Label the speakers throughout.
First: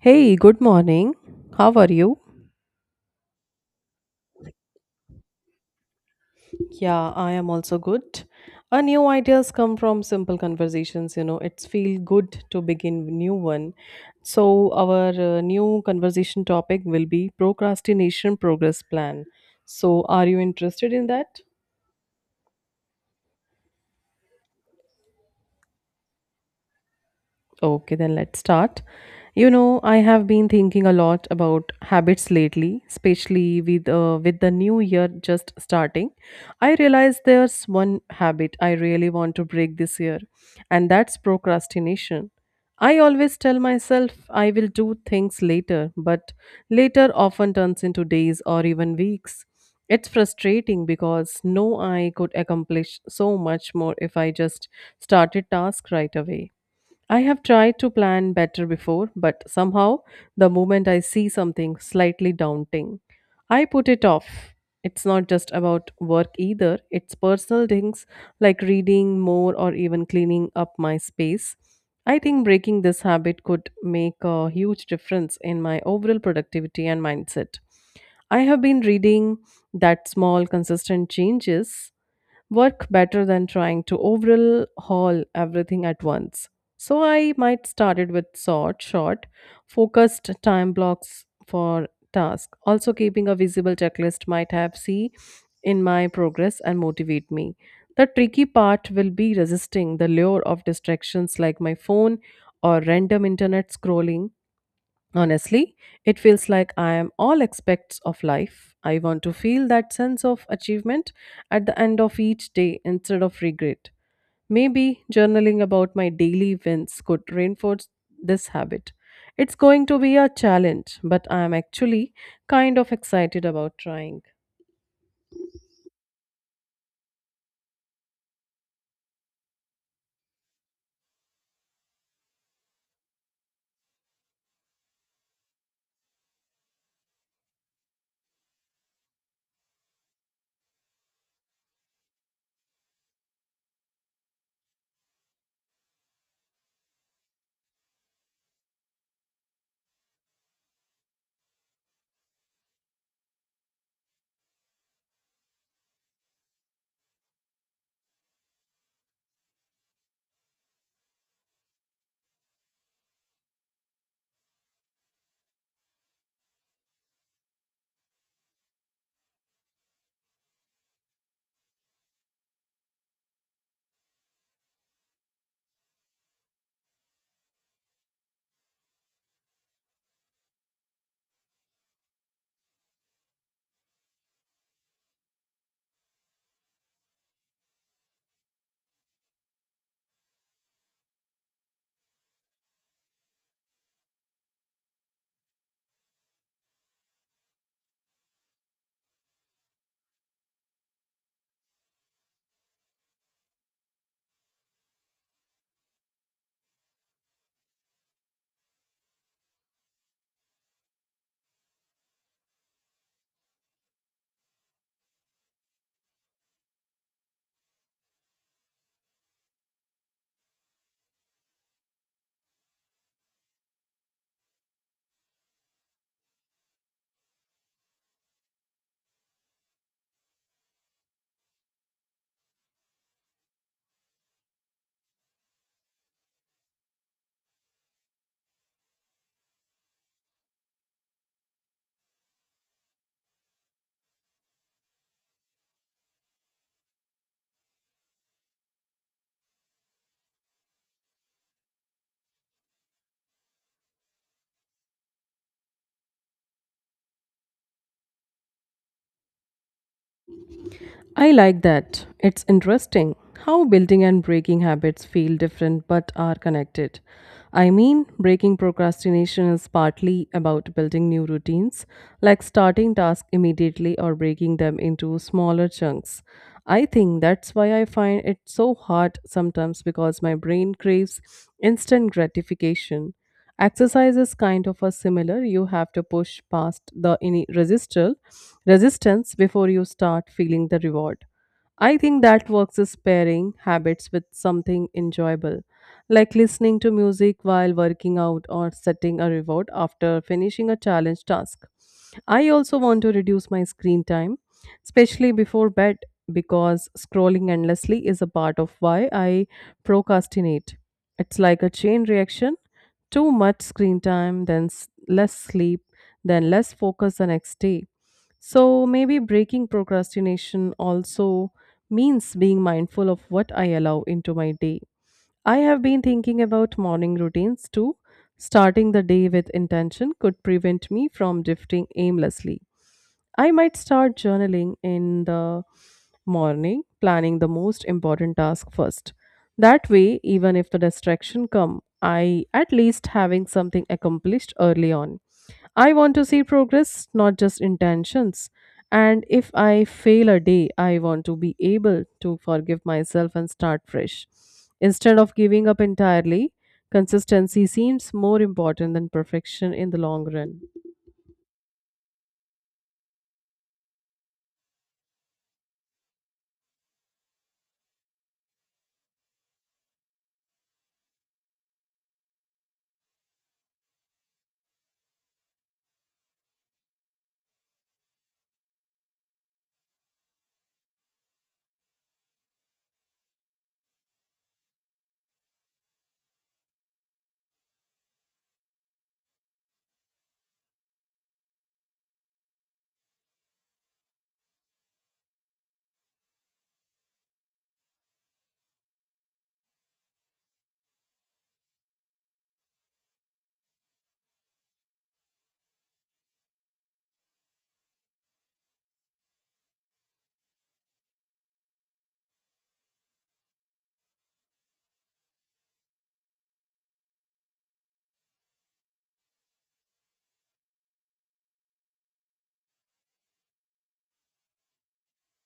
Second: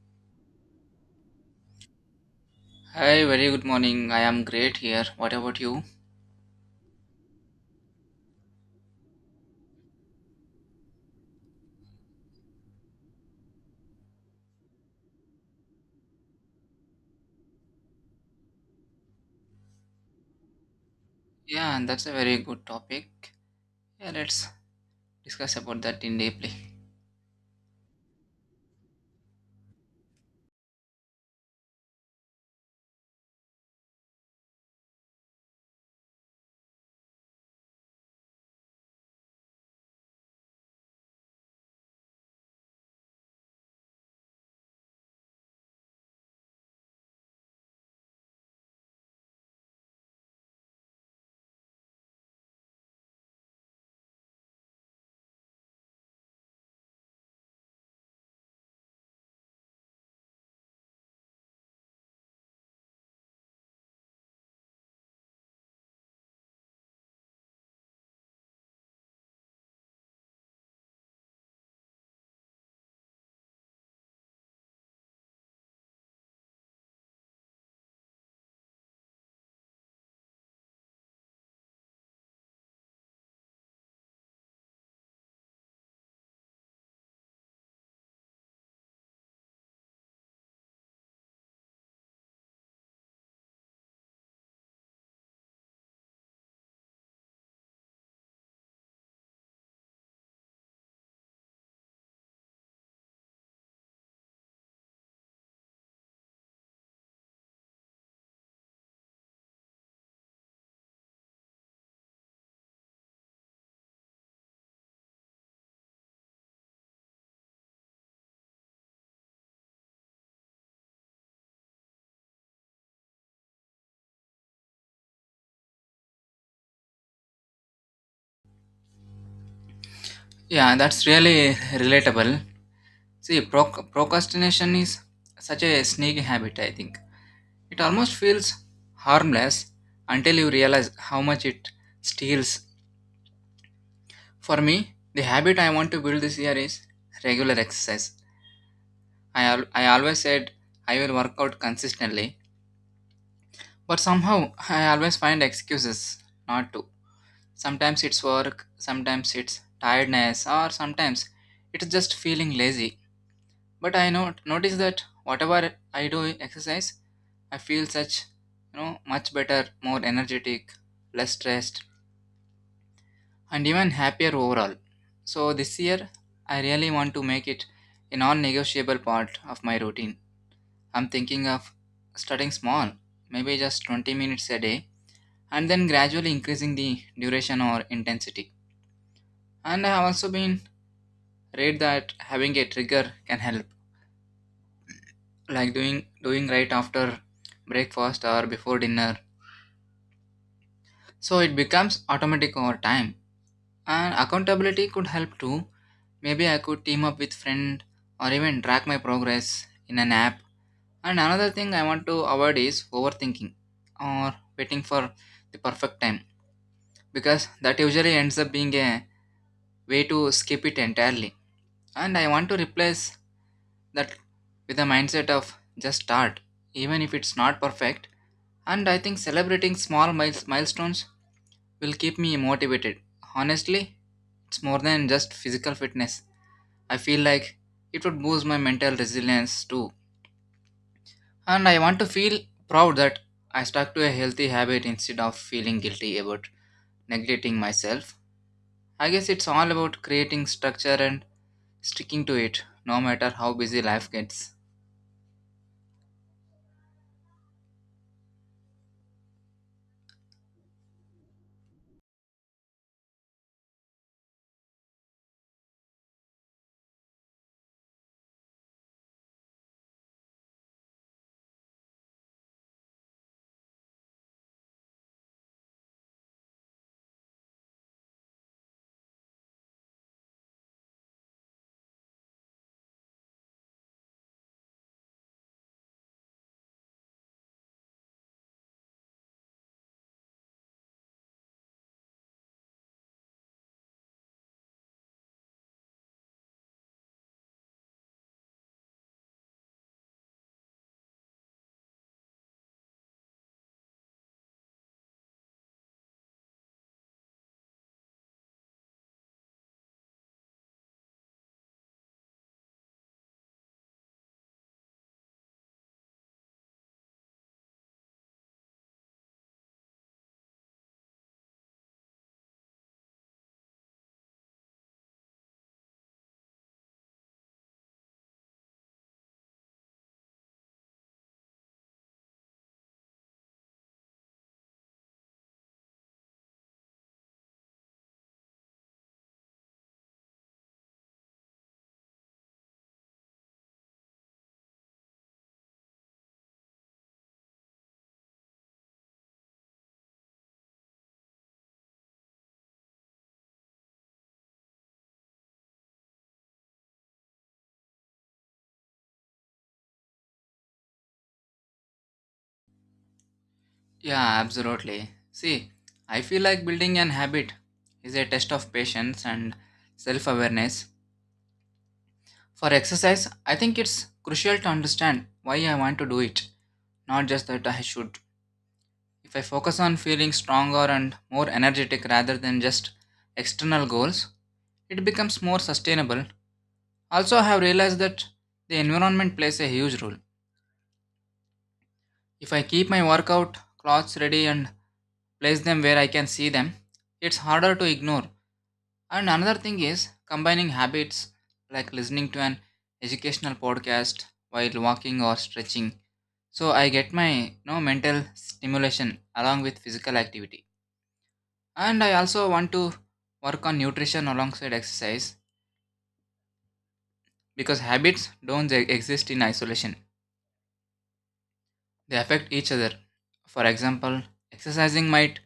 Speaker 1: Hey, good morning. How are you?
Speaker 2: Hi, very good morning. I am great here. What about you?
Speaker 1: Yeah, I am also good. A new ideas come from simple conversations, you know. It's feel good to begin new one. So our new conversation topic will be procrastination progress plan. So are you interested in that?
Speaker 2: Yeah, and that's a very good topic. Yeah, let's discuss about that in deeply.
Speaker 1: Okay, then let's start. You know, I have been thinking a lot about habits lately, especially with the new year just starting. I realize there's one habit I really want to break this year, and that's procrastination. I always tell myself I will do things later, but later often turns into days or even weeks. It's frustrating because no I could accomplish so much more if I just started task right away. I have tried to plan better before, but somehow the moment I see something slightly daunting, I put it off. It's not just about work either, it's personal things like reading more or even cleaning up my space. I think breaking this habit could make a huge difference in my overall productivity and mindset. I have been reading that small, consistent changes work better than trying to overhaul everything at once. So I might started with short, focused time blocks for task. Also keeping a visible checklist might have see in my progress and motivate me. The tricky part will be resisting the lure of distractions like my phone or random internet scrolling. Honestly, it feels like I am all aspects of life. I want to feel that sense of achievement at the end of each day instead of regret. Maybe journaling about my daily wins could reinforce this habit. It's going to be a challenge, but I am actually kind of excited about trying.
Speaker 2: Yeah, that's really relatable. See, procrastination is such a sneaky habit, I think. It almost feels harmless until you realize how much it steals. For me, the habit I want to build this year is regular exercise. I always said I will work out consistently, but somehow I always find excuses not to. Sometimes it's work, sometimes it's tiredness, or sometimes it's just feeling lazy. But I not notice that whatever I do exercise, I feel such much better, more energetic, less stressed, and even happier overall. So this year I really want to make it a non-negotiable part of my routine. I'm thinking of starting small, maybe just 20 minutes a day, and then gradually increasing the duration or intensity. And I have also been read that having a trigger can help, like doing right after breakfast or before dinner, so it becomes automatic over time. And accountability could help too. Maybe I could team up with friend or even track my progress in an app. And another thing I want to avoid is overthinking or waiting for the perfect time, because that usually ends up being a way to skip it entirely. And I want to replace that with a mindset of just start, even if it's not perfect. And I think celebrating milestones will keep me motivated. Honestly, it's more than just physical fitness. I feel like it would boost my mental resilience too. And I want to feel proud that I stuck to a healthy habit instead of feeling guilty about neglecting myself. I guess it's all about creating structure and sticking to it, no matter how busy life gets.
Speaker 1: I like that. It's interesting how building and breaking habits feel different but are connected. I mean, breaking procrastination is partly about building new routines, like starting tasks immediately or breaking them into smaller chunks. I think that's why I find it so hard sometimes because my brain craves instant gratification. Exercise is kind of a similar. You have to push past the resistance before you start feeling the reward. I think that works is pairing habits with something enjoyable, like listening to music while working out or setting a reward after finishing a challenge task. I also want to reduce my screen time, especially before bed, because scrolling endlessly is a part of why I procrastinate. It's like a chain reaction, too much screen time, then less sleep, then less focus the next day. So maybe breaking procrastination also means being mindful of what I allow into my day. I have been thinking about morning routines too. Starting the day with intention could prevent me from drifting aimlessly. I might start journaling in the morning, planning the most important task first. That way, even if the distraction come, I at least having something accomplished early on. I want to see progress, not just intentions. And if I fail a day, I want to be able to forgive myself and start fresh. Instead of giving up entirely, consistency seems more important than perfection in the long run.
Speaker 2: Yeah, absolutely. See, I feel like building an habit is a test of patience and self awareness. For exercise, I think it's crucial to understand why I want to do it, not just that I should. If I focus on feeling stronger and more energetic rather than just external goals, it becomes more sustainable. Also, I have realized that the environment plays a huge role. If I keep my workout clothes ready and place them where I can see them, it's harder to ignore. And another thing is combining habits like listening to an educational podcast while walking or stretching. So I get my mental stimulation along with physical activity. And I also want to work on nutrition alongside exercise because habits don't e- exist in isolation. They affect each other. For example, exercising might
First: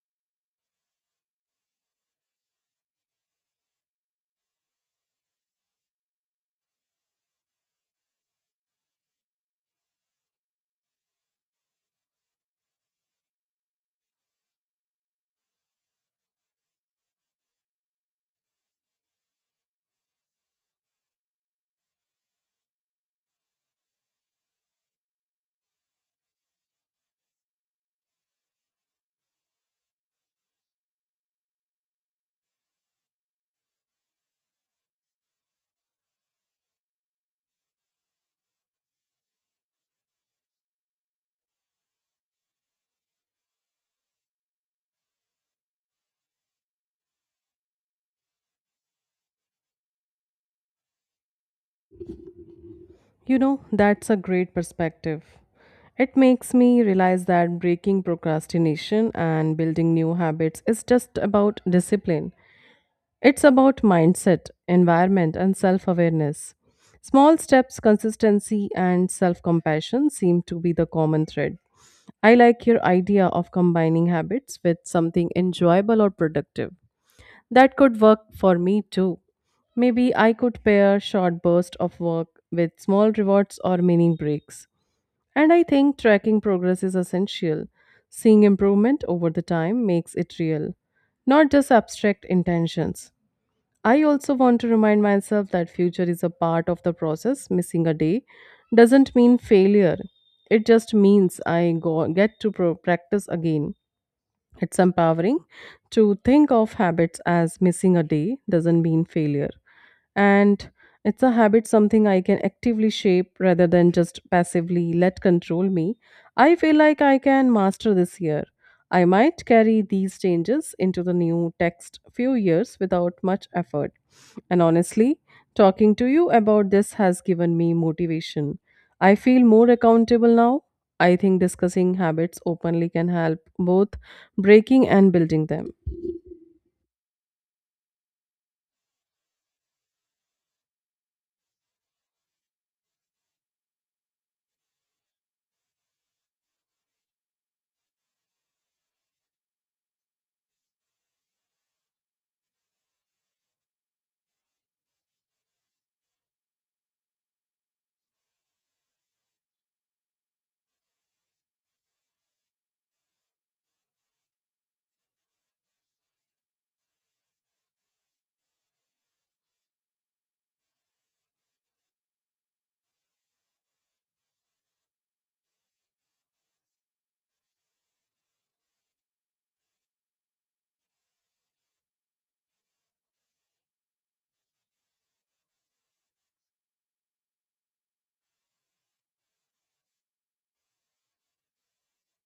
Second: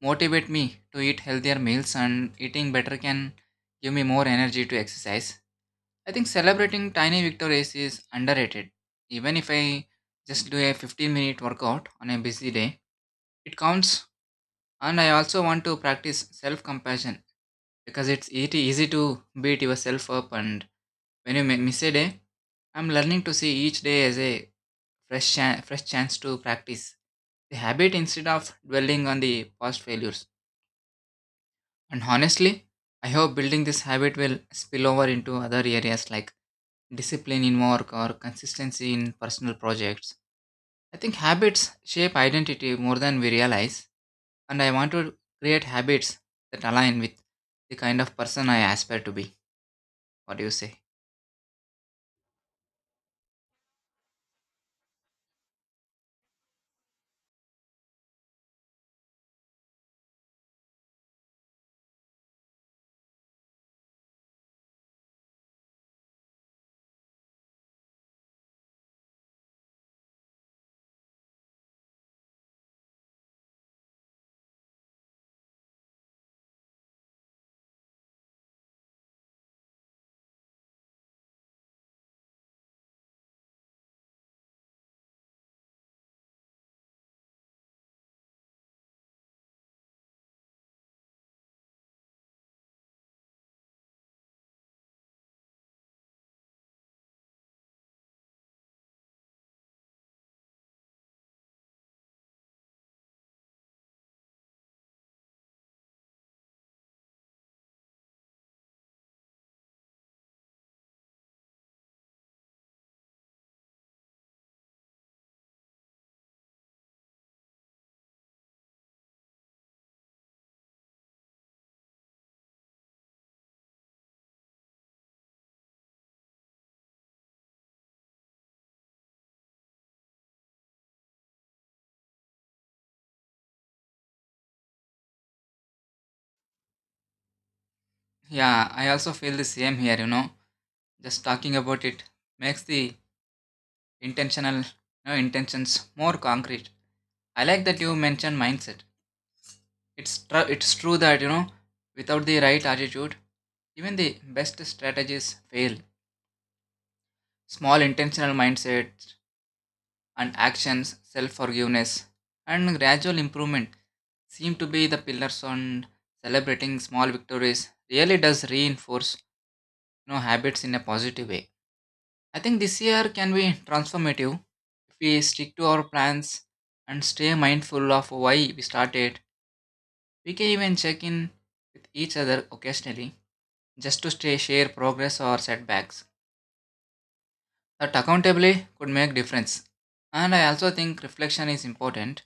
Speaker 2: motivate me to eat healthier meals, and eating better can give me more energy to exercise. I think celebrating tiny victories is underrated. Even if I just do a 15-minute workout on a busy day, it counts. And I also want to practice self compassion because it's it easy to beat yourself up. And when you miss a day, I'm learning to see each day as a fresh chance to practice the habit instead of dwelling on the past failures. And honestly, I hope building this habit will spill over into other areas like discipline in work or consistency in personal projects. I think habits shape identity more than we realize, and I want to create habits that align with the kind of person I aspire to be. What do you say?
Speaker 1: You know, that's a great perspective. It makes me realize that breaking procrastination and building new habits is just about discipline. It's about mindset, environment, and self awareness. Small steps, consistency, and self compassion seem to be the common thread. I like your idea of combining habits with something enjoyable or productive. That could work for me too. Maybe I could pair short bursts of work with small rewards or meaning breaks. And I think tracking progress is essential. Seeing improvement over the time makes it real, not just abstract intentions. I also want to remind myself that future is a part of the process. Missing a day doesn't mean failure. It just means I get to practice again. It's empowering to think of habits as missing a day doesn't mean failure, and it's a habit, something I can actively shape rather than just passively let control me. I feel like I can master this year. I might carry these changes into the new text few years without much effort. And honestly, talking to you about this has given me motivation. I feel more accountable now. I think discussing habits openly can help both breaking and building them.
Speaker 2: Yeah, I also feel the same here, you know. Just talking about it makes the intentional you intentions more concrete. I like that you mentioned mindset. It's true that, you know, without the right attitude, even the best strategies fail. Small intentional mindsets and actions, self forgiveness, and gradual improvement seem to be the pillars on celebrating small victories. Really does reinforce, you know, habits in a positive way. I think this year can be transformative if we stick to our plans and stay mindful of why we started. We can even check in with each other occasionally just to stay share progress or setbacks. That accountability could make difference. And I also think reflection is important.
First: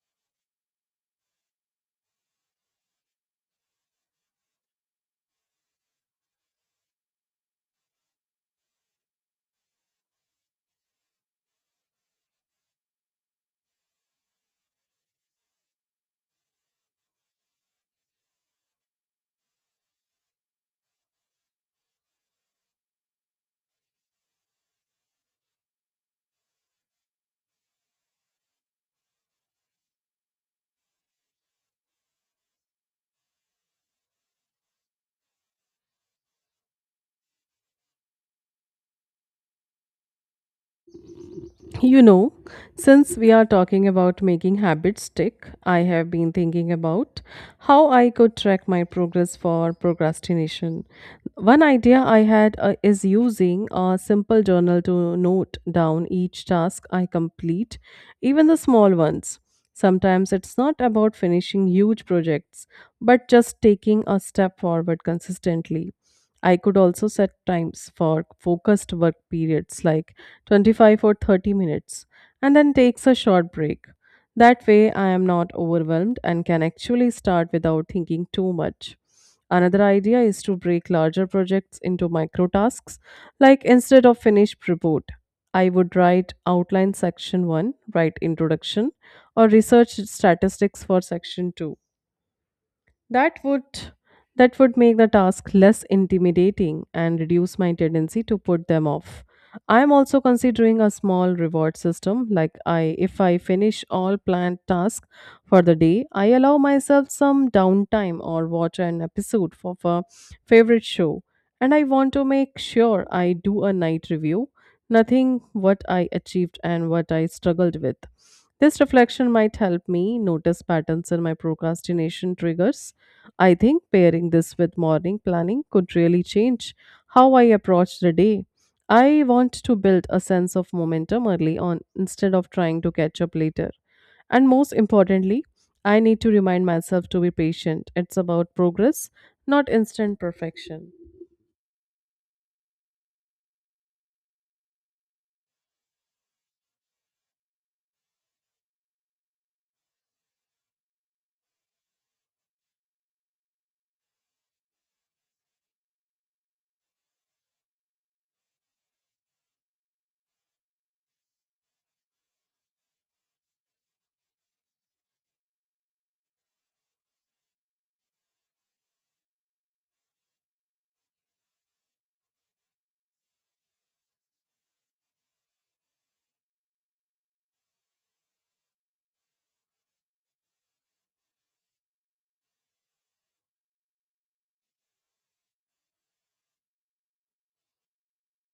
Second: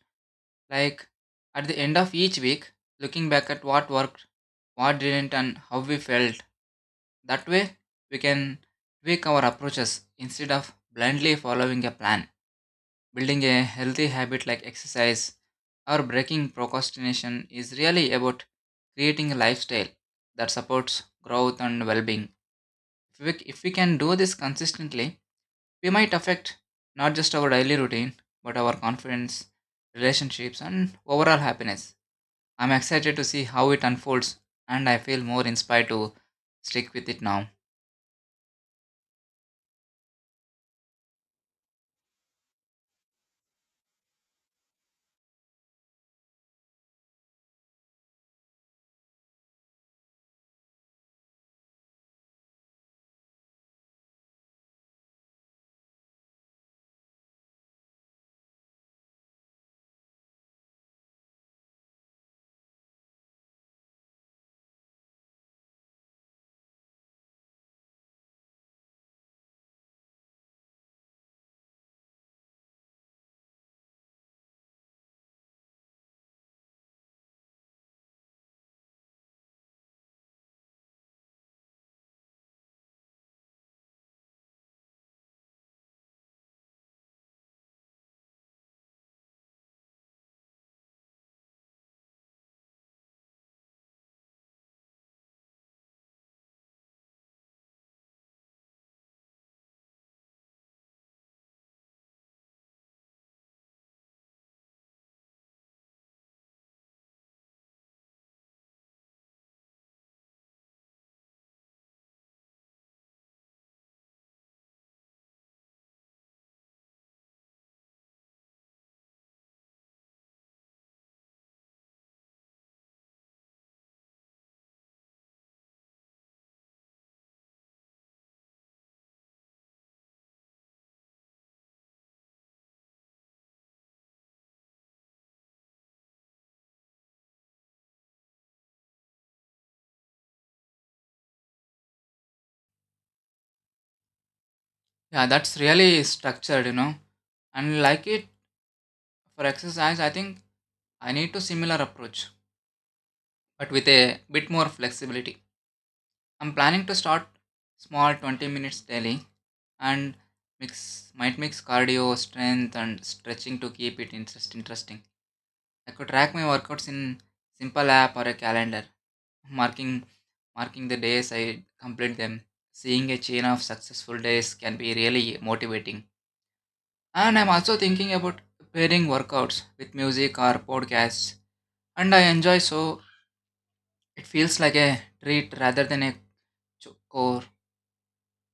Speaker 2: Like at the end of each week, looking back at what worked, what didn't and how we felt. That way we can tweak our approaches instead of blindly following a plan. Building a healthy habit like exercise or breaking procrastination is really about creating a lifestyle that supports growth and well being. If we can do this consistently, we might affect not just our daily routine, but our confidence, relationships, and overall happiness. I'm excited to see how it unfolds, and I feel more inspired to stick with it now.
Speaker 1: You know, since we are talking about making habits stick, I have been thinking about how I could track my progress for procrastination. One idea I had is using a simple journal to note down each task I complete, even the small ones. Sometimes it's not about finishing huge projects, but just taking a step forward consistently. I could also set times for focused work periods like 25 or 30 minutes and then takes a short break. That way I am not overwhelmed and can actually start without thinking too much. Another idea is to break larger projects into micro tasks, like instead of finished report, I would write outline section 1, write introduction, or research statistics for section 2. That would that would make the task less intimidating and reduce my tendency to put them off. I am also considering a small reward system like I if I finish all planned tasks for the day, I allow myself some downtime or watch an episode of a favorite show. And I want to make sure I do a night review, nothing what I achieved and what I struggled with. This reflection might help me notice patterns in my procrastination triggers. I think pairing this with morning planning could really change how I approach the day. I want to build a sense of momentum early on instead of trying to catch up later. And most importantly, I need to remind myself to be patient. It's about progress, not instant perfection.
Speaker 2: Yeah, that's really structured, you know. And like it for exercise, I think I need to similar approach but with a bit more flexibility. I'm planning to start small 20 minutes daily and mix cardio, strength and stretching to keep it interesting. I could track my workouts in simple app or a calendar, marking marking the days I complete them. Seeing a chain of successful days can be really motivating. And I'm also thinking about pairing workouts with music or podcasts and I enjoy so it feels like a treat rather than a chore.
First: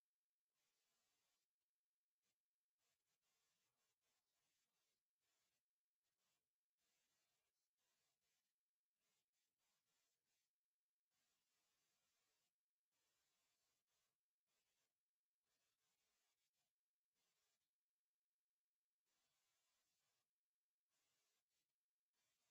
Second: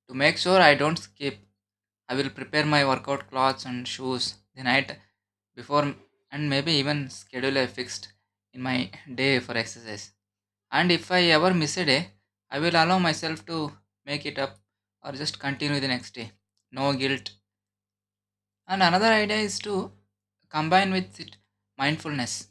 Speaker 2: To make sure I don't skip, I will prepare my workout clothes and shoes the night before and maybe even schedule a fixed in my day for exercise. And if I ever miss a day, I will allow myself to make it up or just continue the next day. No guilt. And another idea is to combine with it mindfulness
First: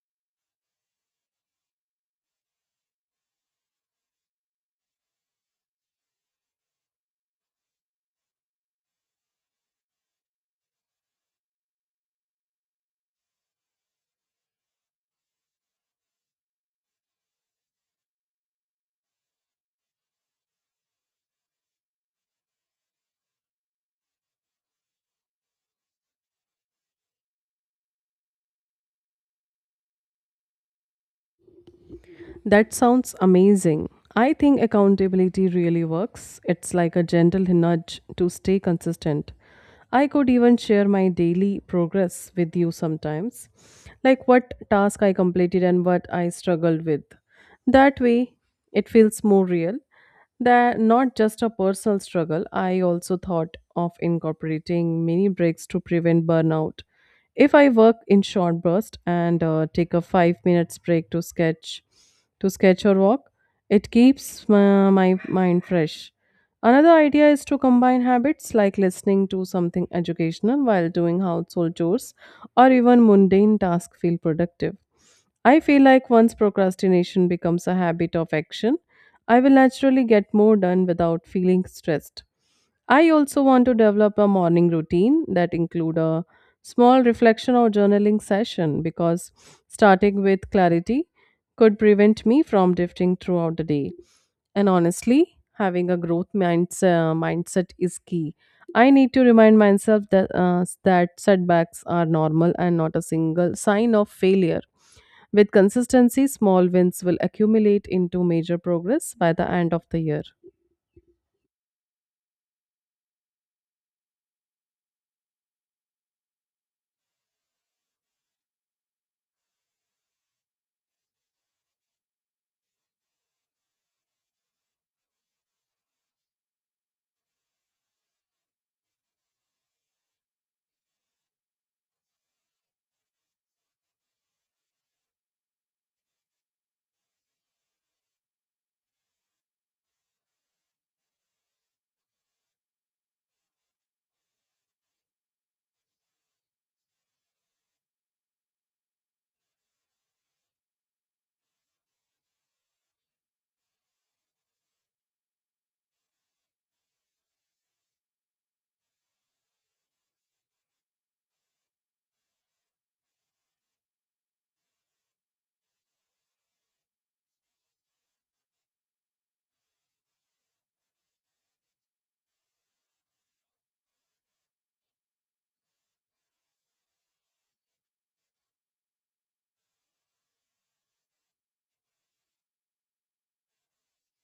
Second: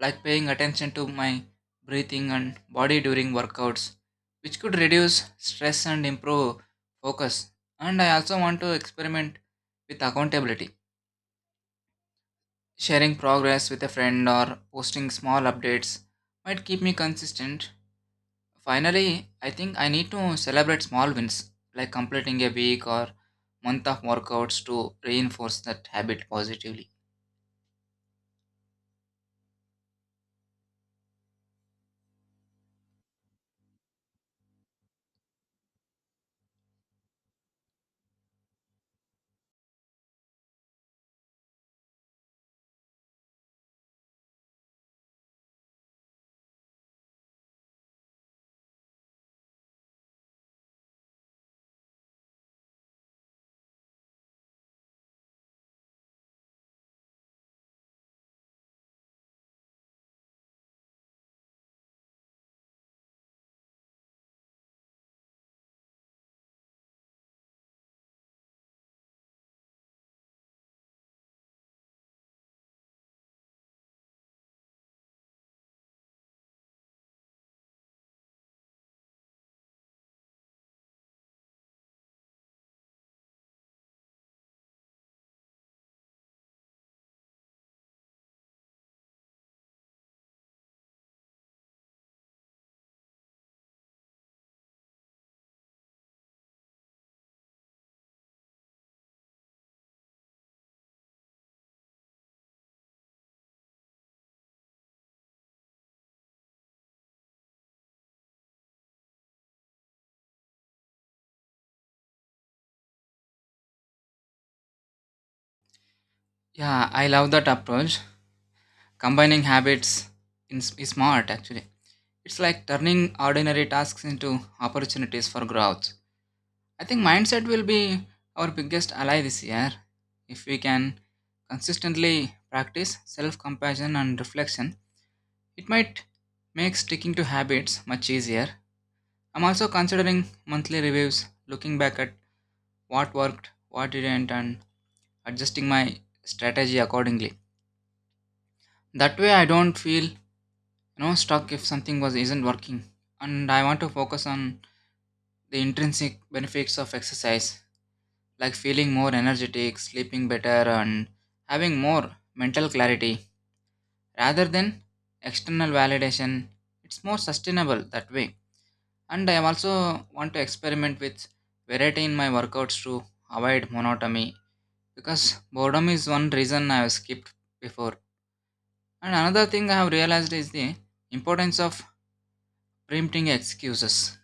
Speaker 2: like paying attention to my breathing and body during workouts, which could reduce stress and improve focus. And I also want to experiment with accountability. Sharing progress with a friend or posting small updates might keep me consistent. Finally, I think I need to celebrate small wins, like completing a week or month of workouts to reinforce that habit positively.
Speaker 1: That sounds amazing. I think accountability really works. It's like a gentle nudge to stay consistent. I could even share my daily progress with you sometimes, like what task I completed and what I struggled with. That way, it feels more real. That not just a personal struggle, I also thought of incorporating mini breaks to prevent burnout. If I work in short bursts and take a 5 minutes break to sketch or walk, it keeps my mind fresh. Another idea is to combine habits like listening to something educational while doing household chores or even mundane tasks feel productive. I feel like once procrastination becomes a habit of action, I will naturally get more done without feeling stressed. I also want to develop a morning routine that include a small reflection or journaling session because starting with clarity could prevent me from drifting throughout the day. And honestly, having a mindset is key. I need to remind myself that setbacks are normal and not a single sign of failure. With consistency, small wins will accumulate into major progress by the end of the year.
Speaker 2: Yeah, I love that approach. Combining habits is smart actually. It's like turning ordinary tasks into opportunities for growth. I think mindset will be our biggest ally this year. If we can consistently practice self compassion and reflection, it might make sticking to habits much easier. I'm also considering monthly reviews, looking back at what worked, what didn't, and adjusting my strategy accordingly. That way, I don't feel, you know, stuck if something was isn't working, and I want to focus on the intrinsic benefits of exercise, like feeling more energetic, sleeping better, and having more mental clarity, rather than external validation. It's more sustainable that way. And I also want to experiment with variety in my workouts to avoid monotony, because boredom is one reason I have skipped before. And another thing I have realized is the importance of preempting excuses.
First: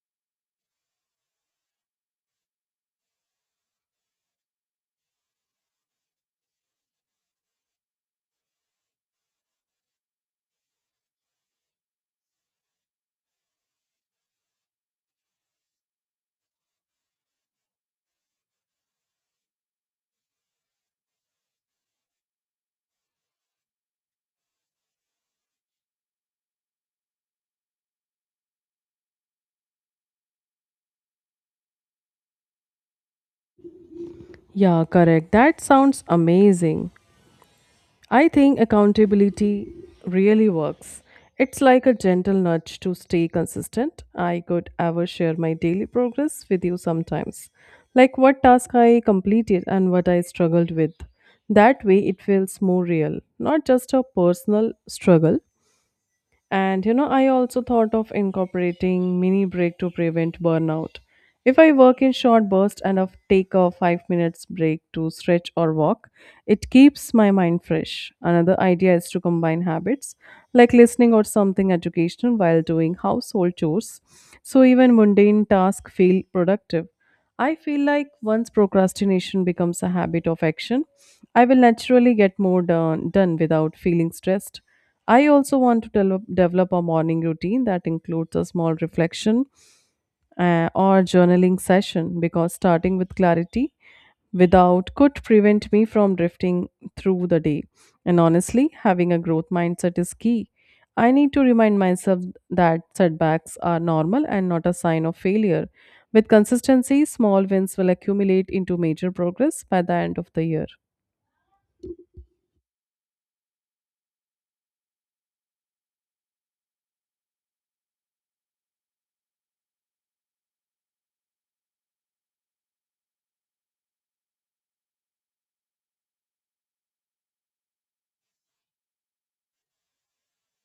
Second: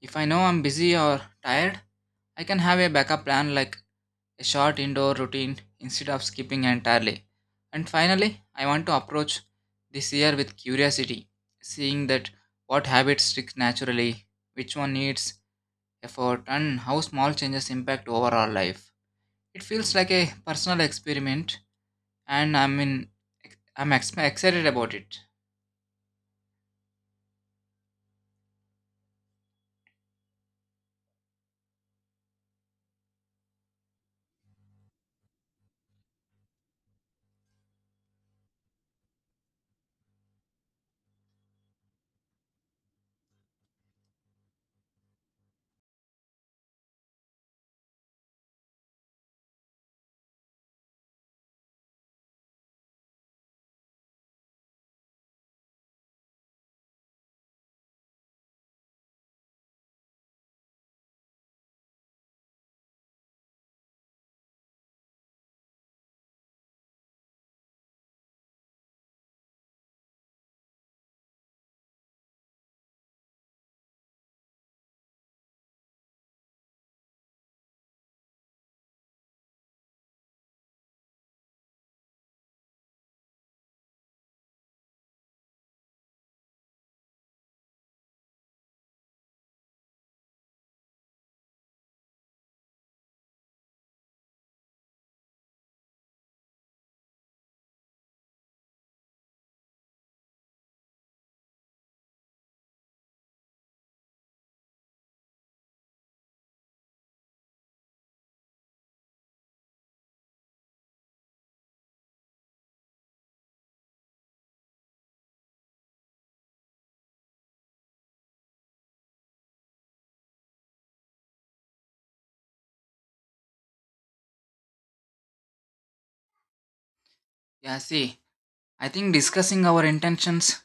Speaker 2: If I know I'm busy or tired, I can have a backup plan like a short indoor routine instead of skipping entirely. And finally, I want to approach this year with curiosity, seeing that what habits stick naturally, which one needs effort, and how small changes impact overall life. It feels like a personal experiment, and I'm excited about it.
Speaker 1: Yeah, correct. That sounds amazing. I think accountability really works. It's like a gentle nudge to stay consistent. I could ever share my daily progress with you sometimes, like what task I completed and what I struggled with. That way, it feels more real, not just a personal struggle, and you know, I also thought of incorporating mini break to prevent burnout. If I work in short bursts and of take a 5 minutes break to stretch or walk, it keeps my mind fresh. Another idea is to combine habits like listening or something educational while doing household chores so even mundane tasks feel productive. I feel like once procrastination becomes a habit of action, I will naturally get more done without feeling stressed. I also want to develop a morning routine that includes a small reflection or journaling session because starting with clarity without could prevent me from drifting through the day. And honestly, having a growth mindset is key. I need to remind myself that setbacks are normal and not a sign of failure. With consistency, small wins will accumulate into major progress by the end of the year.
Speaker 2: Yeah, see, I think discussing our intentions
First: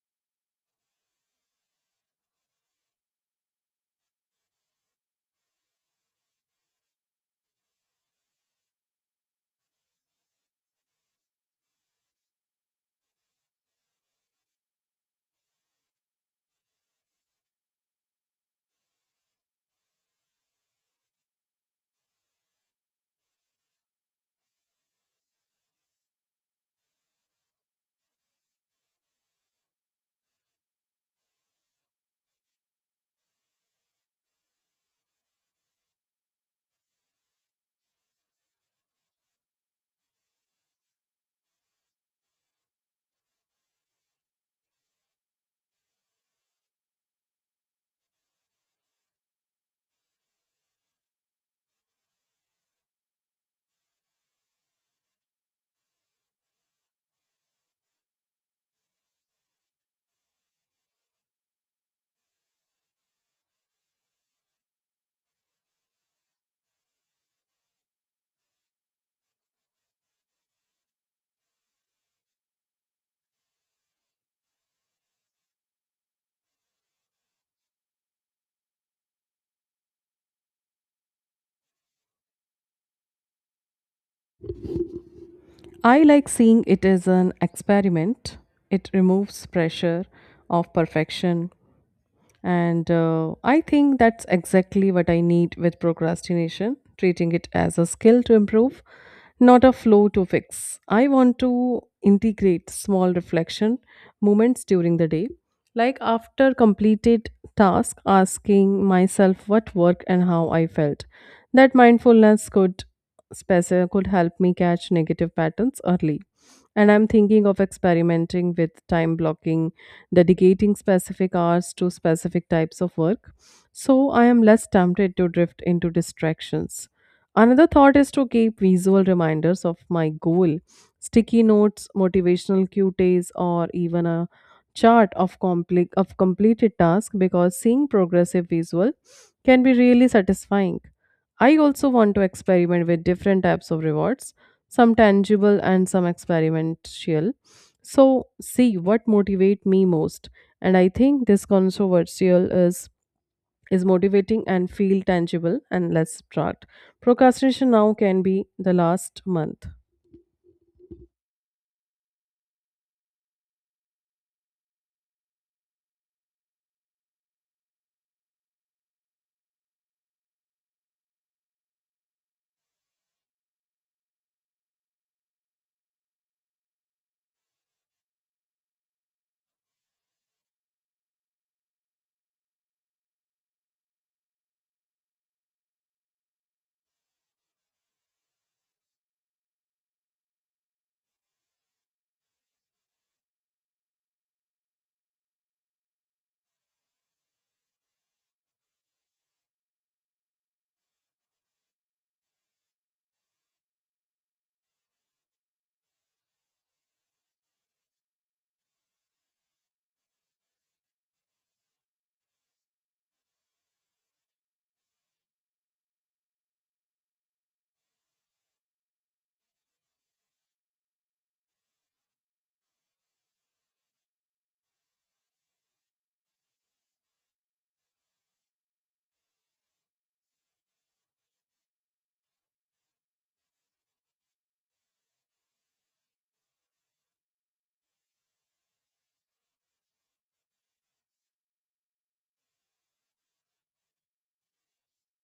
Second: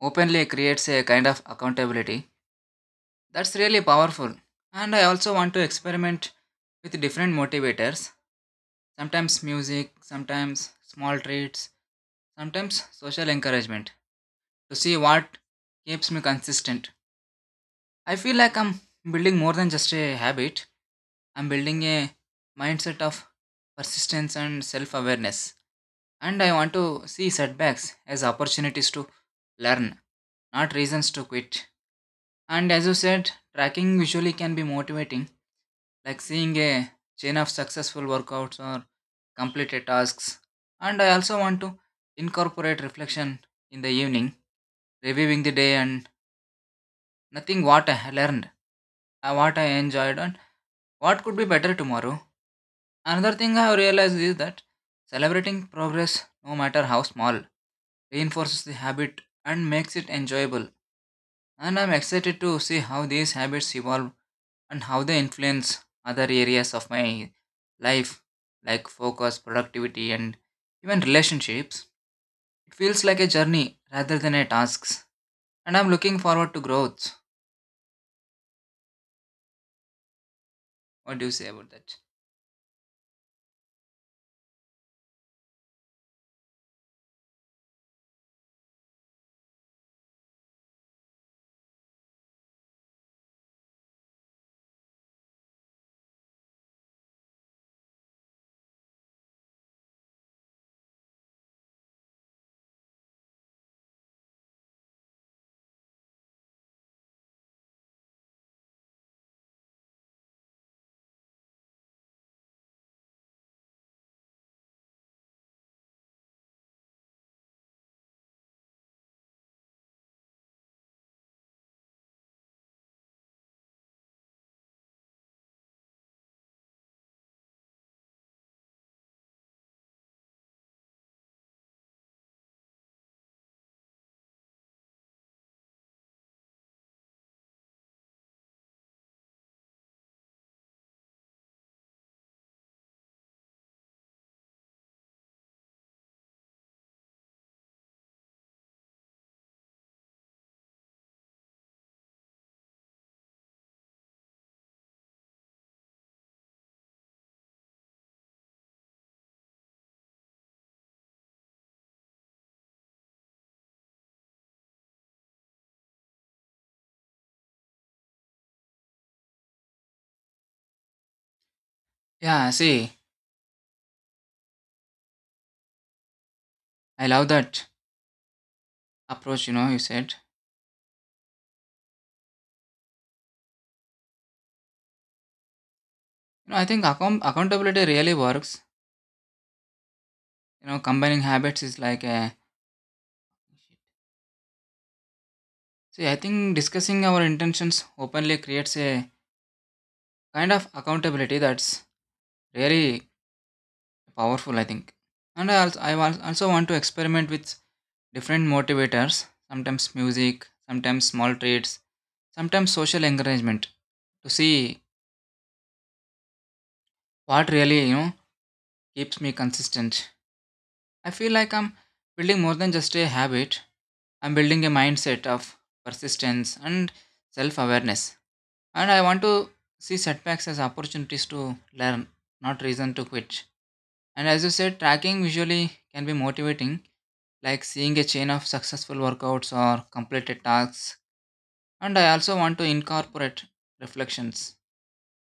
Speaker 2: openly creates a kind of accountability. That's really powerful. And I also want to experiment with different motivators, sometimes music, sometimes small treats, sometimes social encouragement, to see what keeps me consistent. I feel like I'm building more than just a habit, I'm building a mindset of persistence and self awareness. And I want to see setbacks as opportunities to learn, not reasons to quit. And as you said, tracking visually can be motivating, like seeing a chain of successful workouts or completed tasks. And I also want to incorporate reflection in the evening, reviewing the day and nothing what I learned, what I enjoyed, and what could be better tomorrow. Another thing I have realized is that celebrating progress, no matter how small, reinforces the habit and makes it enjoyable. And I'm excited to see how these habits evolve and how they influence other areas of my life, like focus, productivity, and even relationships. It feels like a journey rather than a task. And I'm looking forward to growth. What do you say about that?
Speaker 1: I like seeing it as an experiment. It removes pressure of perfection. And I think that's exactly what I need with procrastination, treating it as a skill to improve, not a flow to fix. I want to integrate small reflection moments during the day, like after completed task, asking myself what worked and how I felt. That mindfulness could help me catch negative patterns early. And I'm thinking of experimenting with time blocking, dedicating specific hours to specific types of work, so I am less tempted to drift into distractions. Another thought is to keep visual reminders of my goal, sticky notes, motivational cues, or even a chart of of completed task because seeing progressive visual can be really satisfying. I also want to experiment with different types of rewards, some tangible and some experimental. So, see what motivates me most. And I think this controversial is motivating and feel tangible and less trot. Procrastination now can be the last month.
Speaker 2: Yeah, see, I love that approach, you know, you said. You know, I think accountability really works. You know, combining habits is like a. See, I think discussing our intentions openly creates a kind of accountability that's really powerful, I think. And I also want to experiment with different motivators. Sometimes music, sometimes small treats, sometimes social encouragement, to see what really, keeps me consistent. I feel like I'm building more than just a habit. I'm building a mindset of persistence and self awareness. And I want to see setbacks as opportunities to learn, not reason to quit. And as you said, tracking visually can be motivating, like seeing a chain of successful workouts or completed tasks. And I also want to incorporate reflections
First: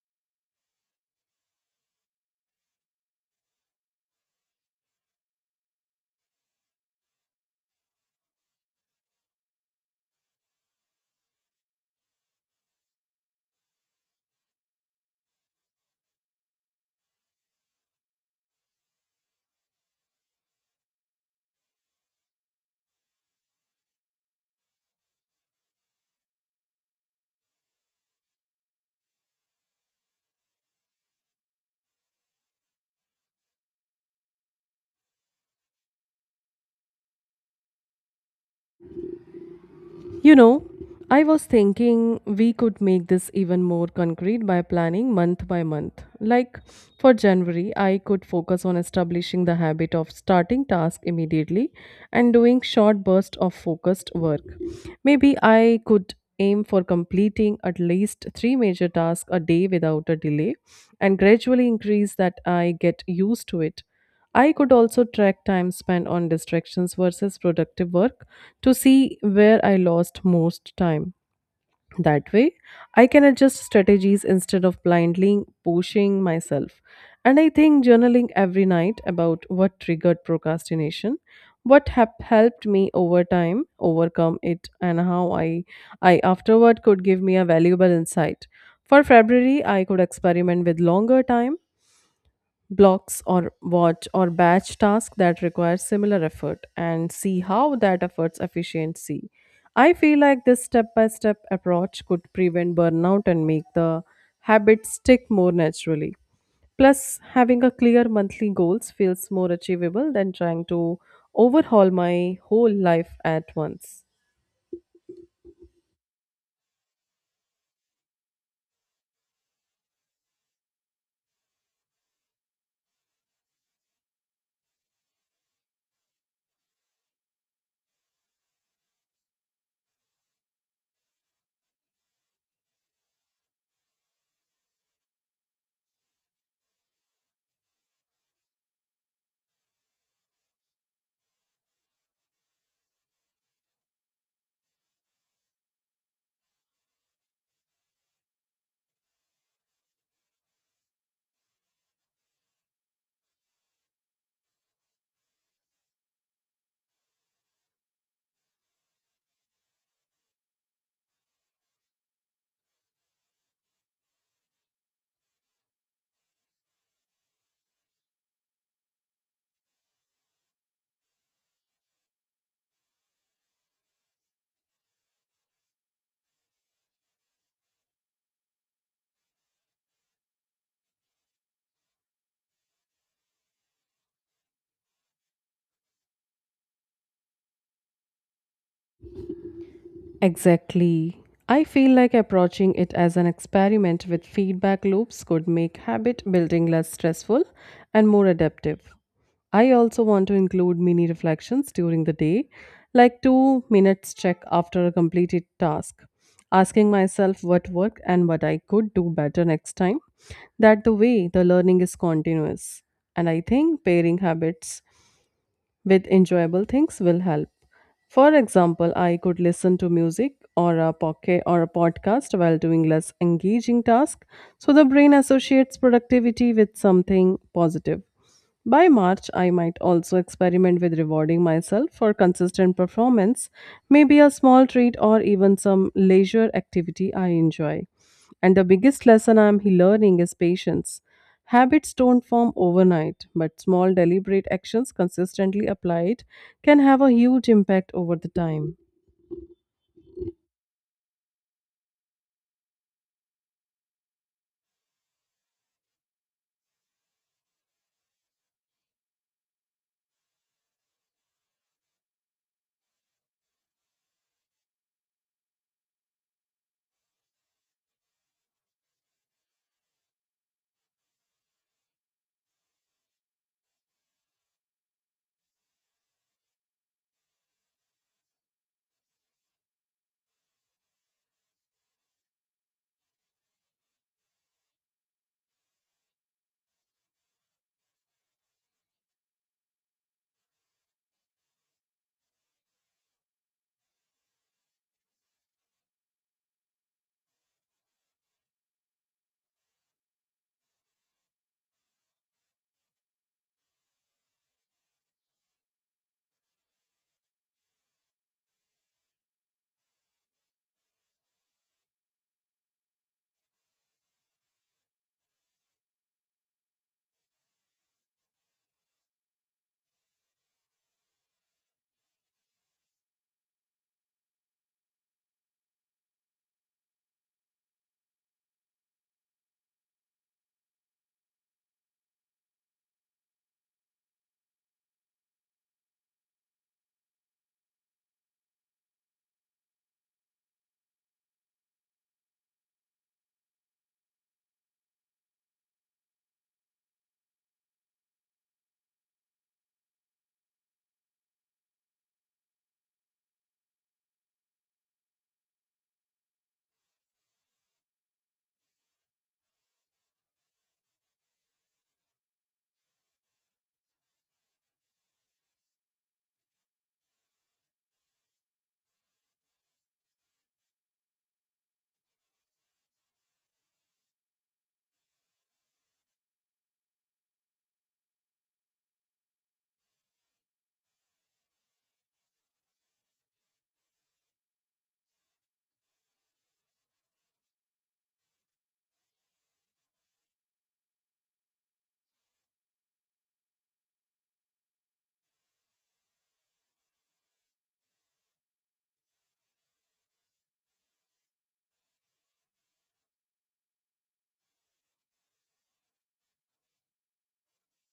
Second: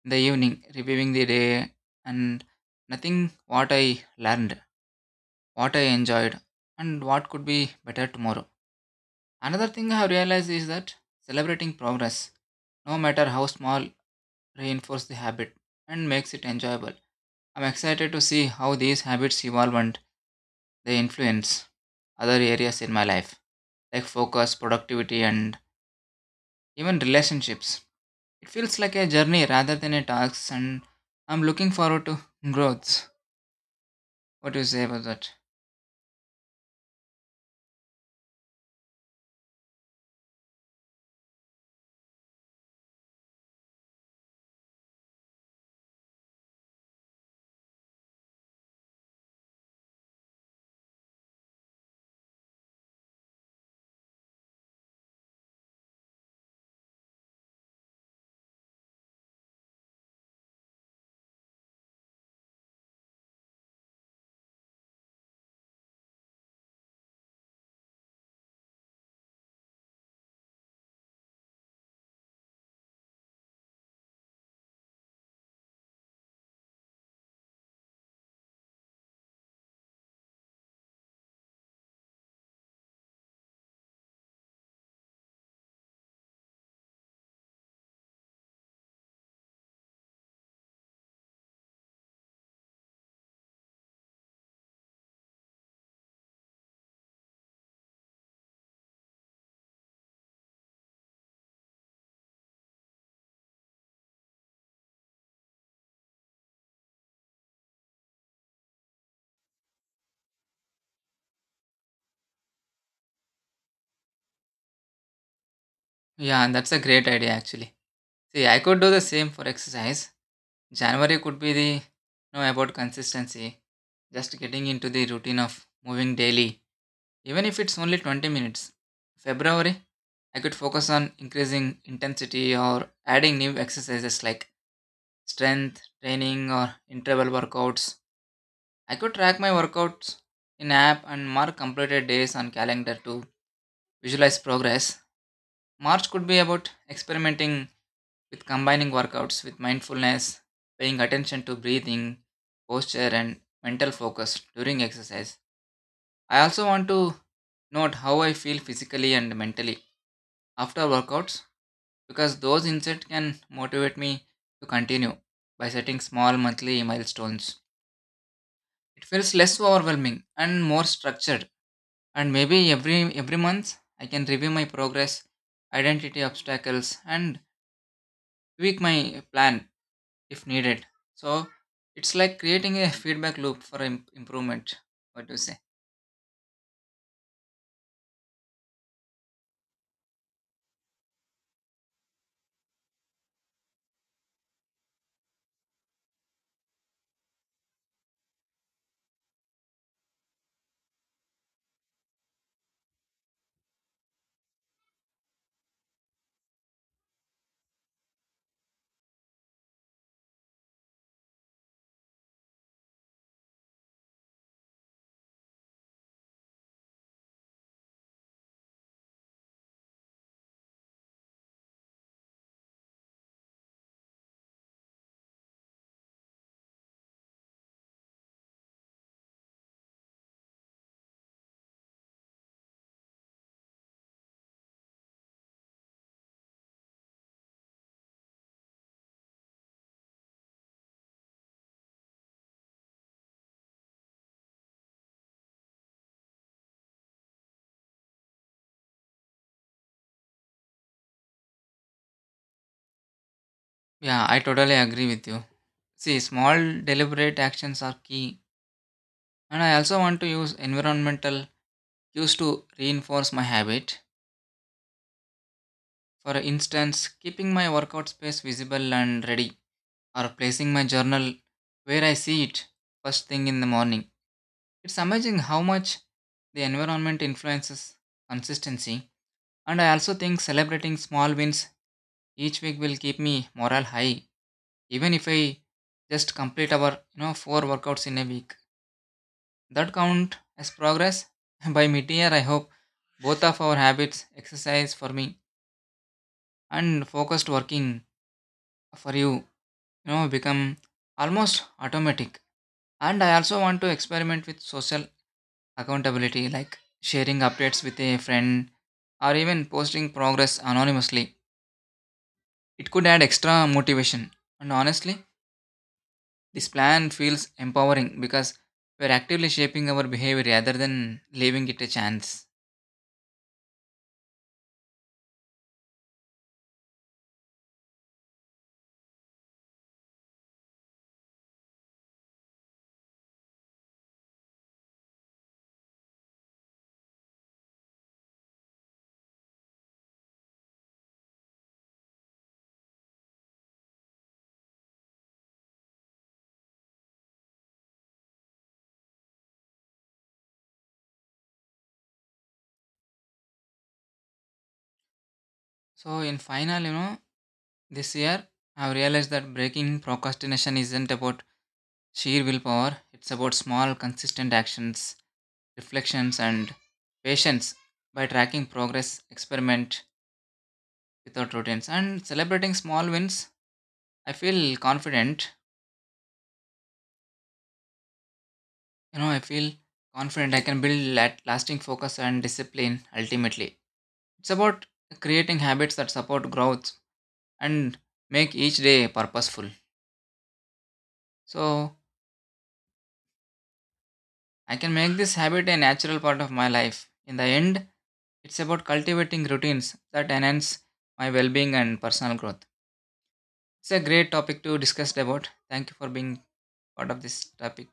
Speaker 2: in the evening, reviewing the day and nothing what I learned, what I enjoyed, and what could be better tomorrow. Another thing I have realized is that celebrating progress, no matter how small, reinforces the habit and makes it enjoyable. I'm excited to see how these habits evolve and they influence other areas in my life, like focus, productivity, and even relationships. It feels like a journey rather than a task, and I'm looking forward to growth. What do you say about that?
Speaker 1: You know, I was thinking we could make this even more concrete by planning month by month. Like for January, I could focus on establishing the habit of starting tasks immediately and doing short bursts of focused work. Maybe I could aim for completing at least three major tasks a day without a delay and gradually increase that I get used to it. I could also track time spent on distractions versus productive work to see where I lost most time. That way, I can adjust strategies instead of blindly pushing myself. And I think journaling every night about what triggered procrastination, what have helped me over time overcome it, and how I afterward could give me a valuable insight. For February, I could experiment with longer time blocks or watch or batch tasks that require similar effort and see how that efforts efficiency. I feel like this step by step approach could prevent burnout and make the habit stick more naturally. Plus, having a clear monthly goals feels more achievable than trying to overhaul my whole life at once.
Speaker 2: Yeah, and that's a great idea actually. See, I could do the same for exercise. January could be the, about consistency, just getting into the routine of moving daily. Even if it's only 20 minutes. February, I could focus on increasing intensity or adding new exercises like strength training or interval workouts. I could track my workouts in app and mark completed days on calendar to visualize progress. March could be about experimenting with combining workouts with mindfulness, paying attention to breathing, posture and mental focus during exercise. I also want to note how I feel physically and mentally after workouts, because those insights can motivate me to continue by setting small monthly milestones. It feels less overwhelming and more structured, and maybe every month I can review my progress, identity obstacles and tweak my plan if needed. So it's like creating a feedback loop for improvement. What do you say?
Speaker 1: Exactly. I feel like approaching it as an experiment with feedback loops could make habit building less stressful and more adaptive. I also want to include mini reflections during the day, like 2 minutes check after a completed task, asking myself what worked and what I could do better next time. That the way the learning is continuous. And I think pairing habits with enjoyable things will help. For example, I could listen to music or a pocket or a podcast while doing less engaging task, so the brain associates productivity with something positive. By March, I might also experiment with rewarding myself for consistent performance, maybe a small treat or even some leisure activity I enjoy. And the biggest lesson I'm learning is patience. Habits don't form overnight, but small deliberate actions consistently applied can have a huge impact over the time.
Speaker 2: Yeah, I totally agree with you. See, small deliberate actions are key. And I also want to use environmental used to reinforce my habit. For instance, keeping my workout space visible and ready, or placing my journal where I see it first thing in the morning. It's amazing how much the environment influences consistency. And I also think celebrating small wins each week will keep me morale high, even if I just complete our, 4 workouts in a week, that count as progress. By mid-year I hope both of our habits, exercise for me and focused working for you, you know, become almost automatic. And I also want to experiment with social accountability, like sharing updates with a friend or even posting progress anonymously. It could add extra motivation. And honestly, this plan feels empowering because we're actively shaping our behavior rather than leaving it a chance. So in final, you know, this year I've realized that breaking procrastination isn't about sheer willpower. It's about small, consistent actions, reflections, and patience. By tracking progress, experiment without routines, and celebrating small wins, I feel confident. You know, I feel confident I can build lasting focus and discipline. Ultimately, it's about creating habits that support growth and make each day purposeful. So, I can make this habit a natural part of my life. In the end, it's about cultivating routines that enhance my well being and personal growth. It's a great topic to discuss about. Thank you for being part of this topic.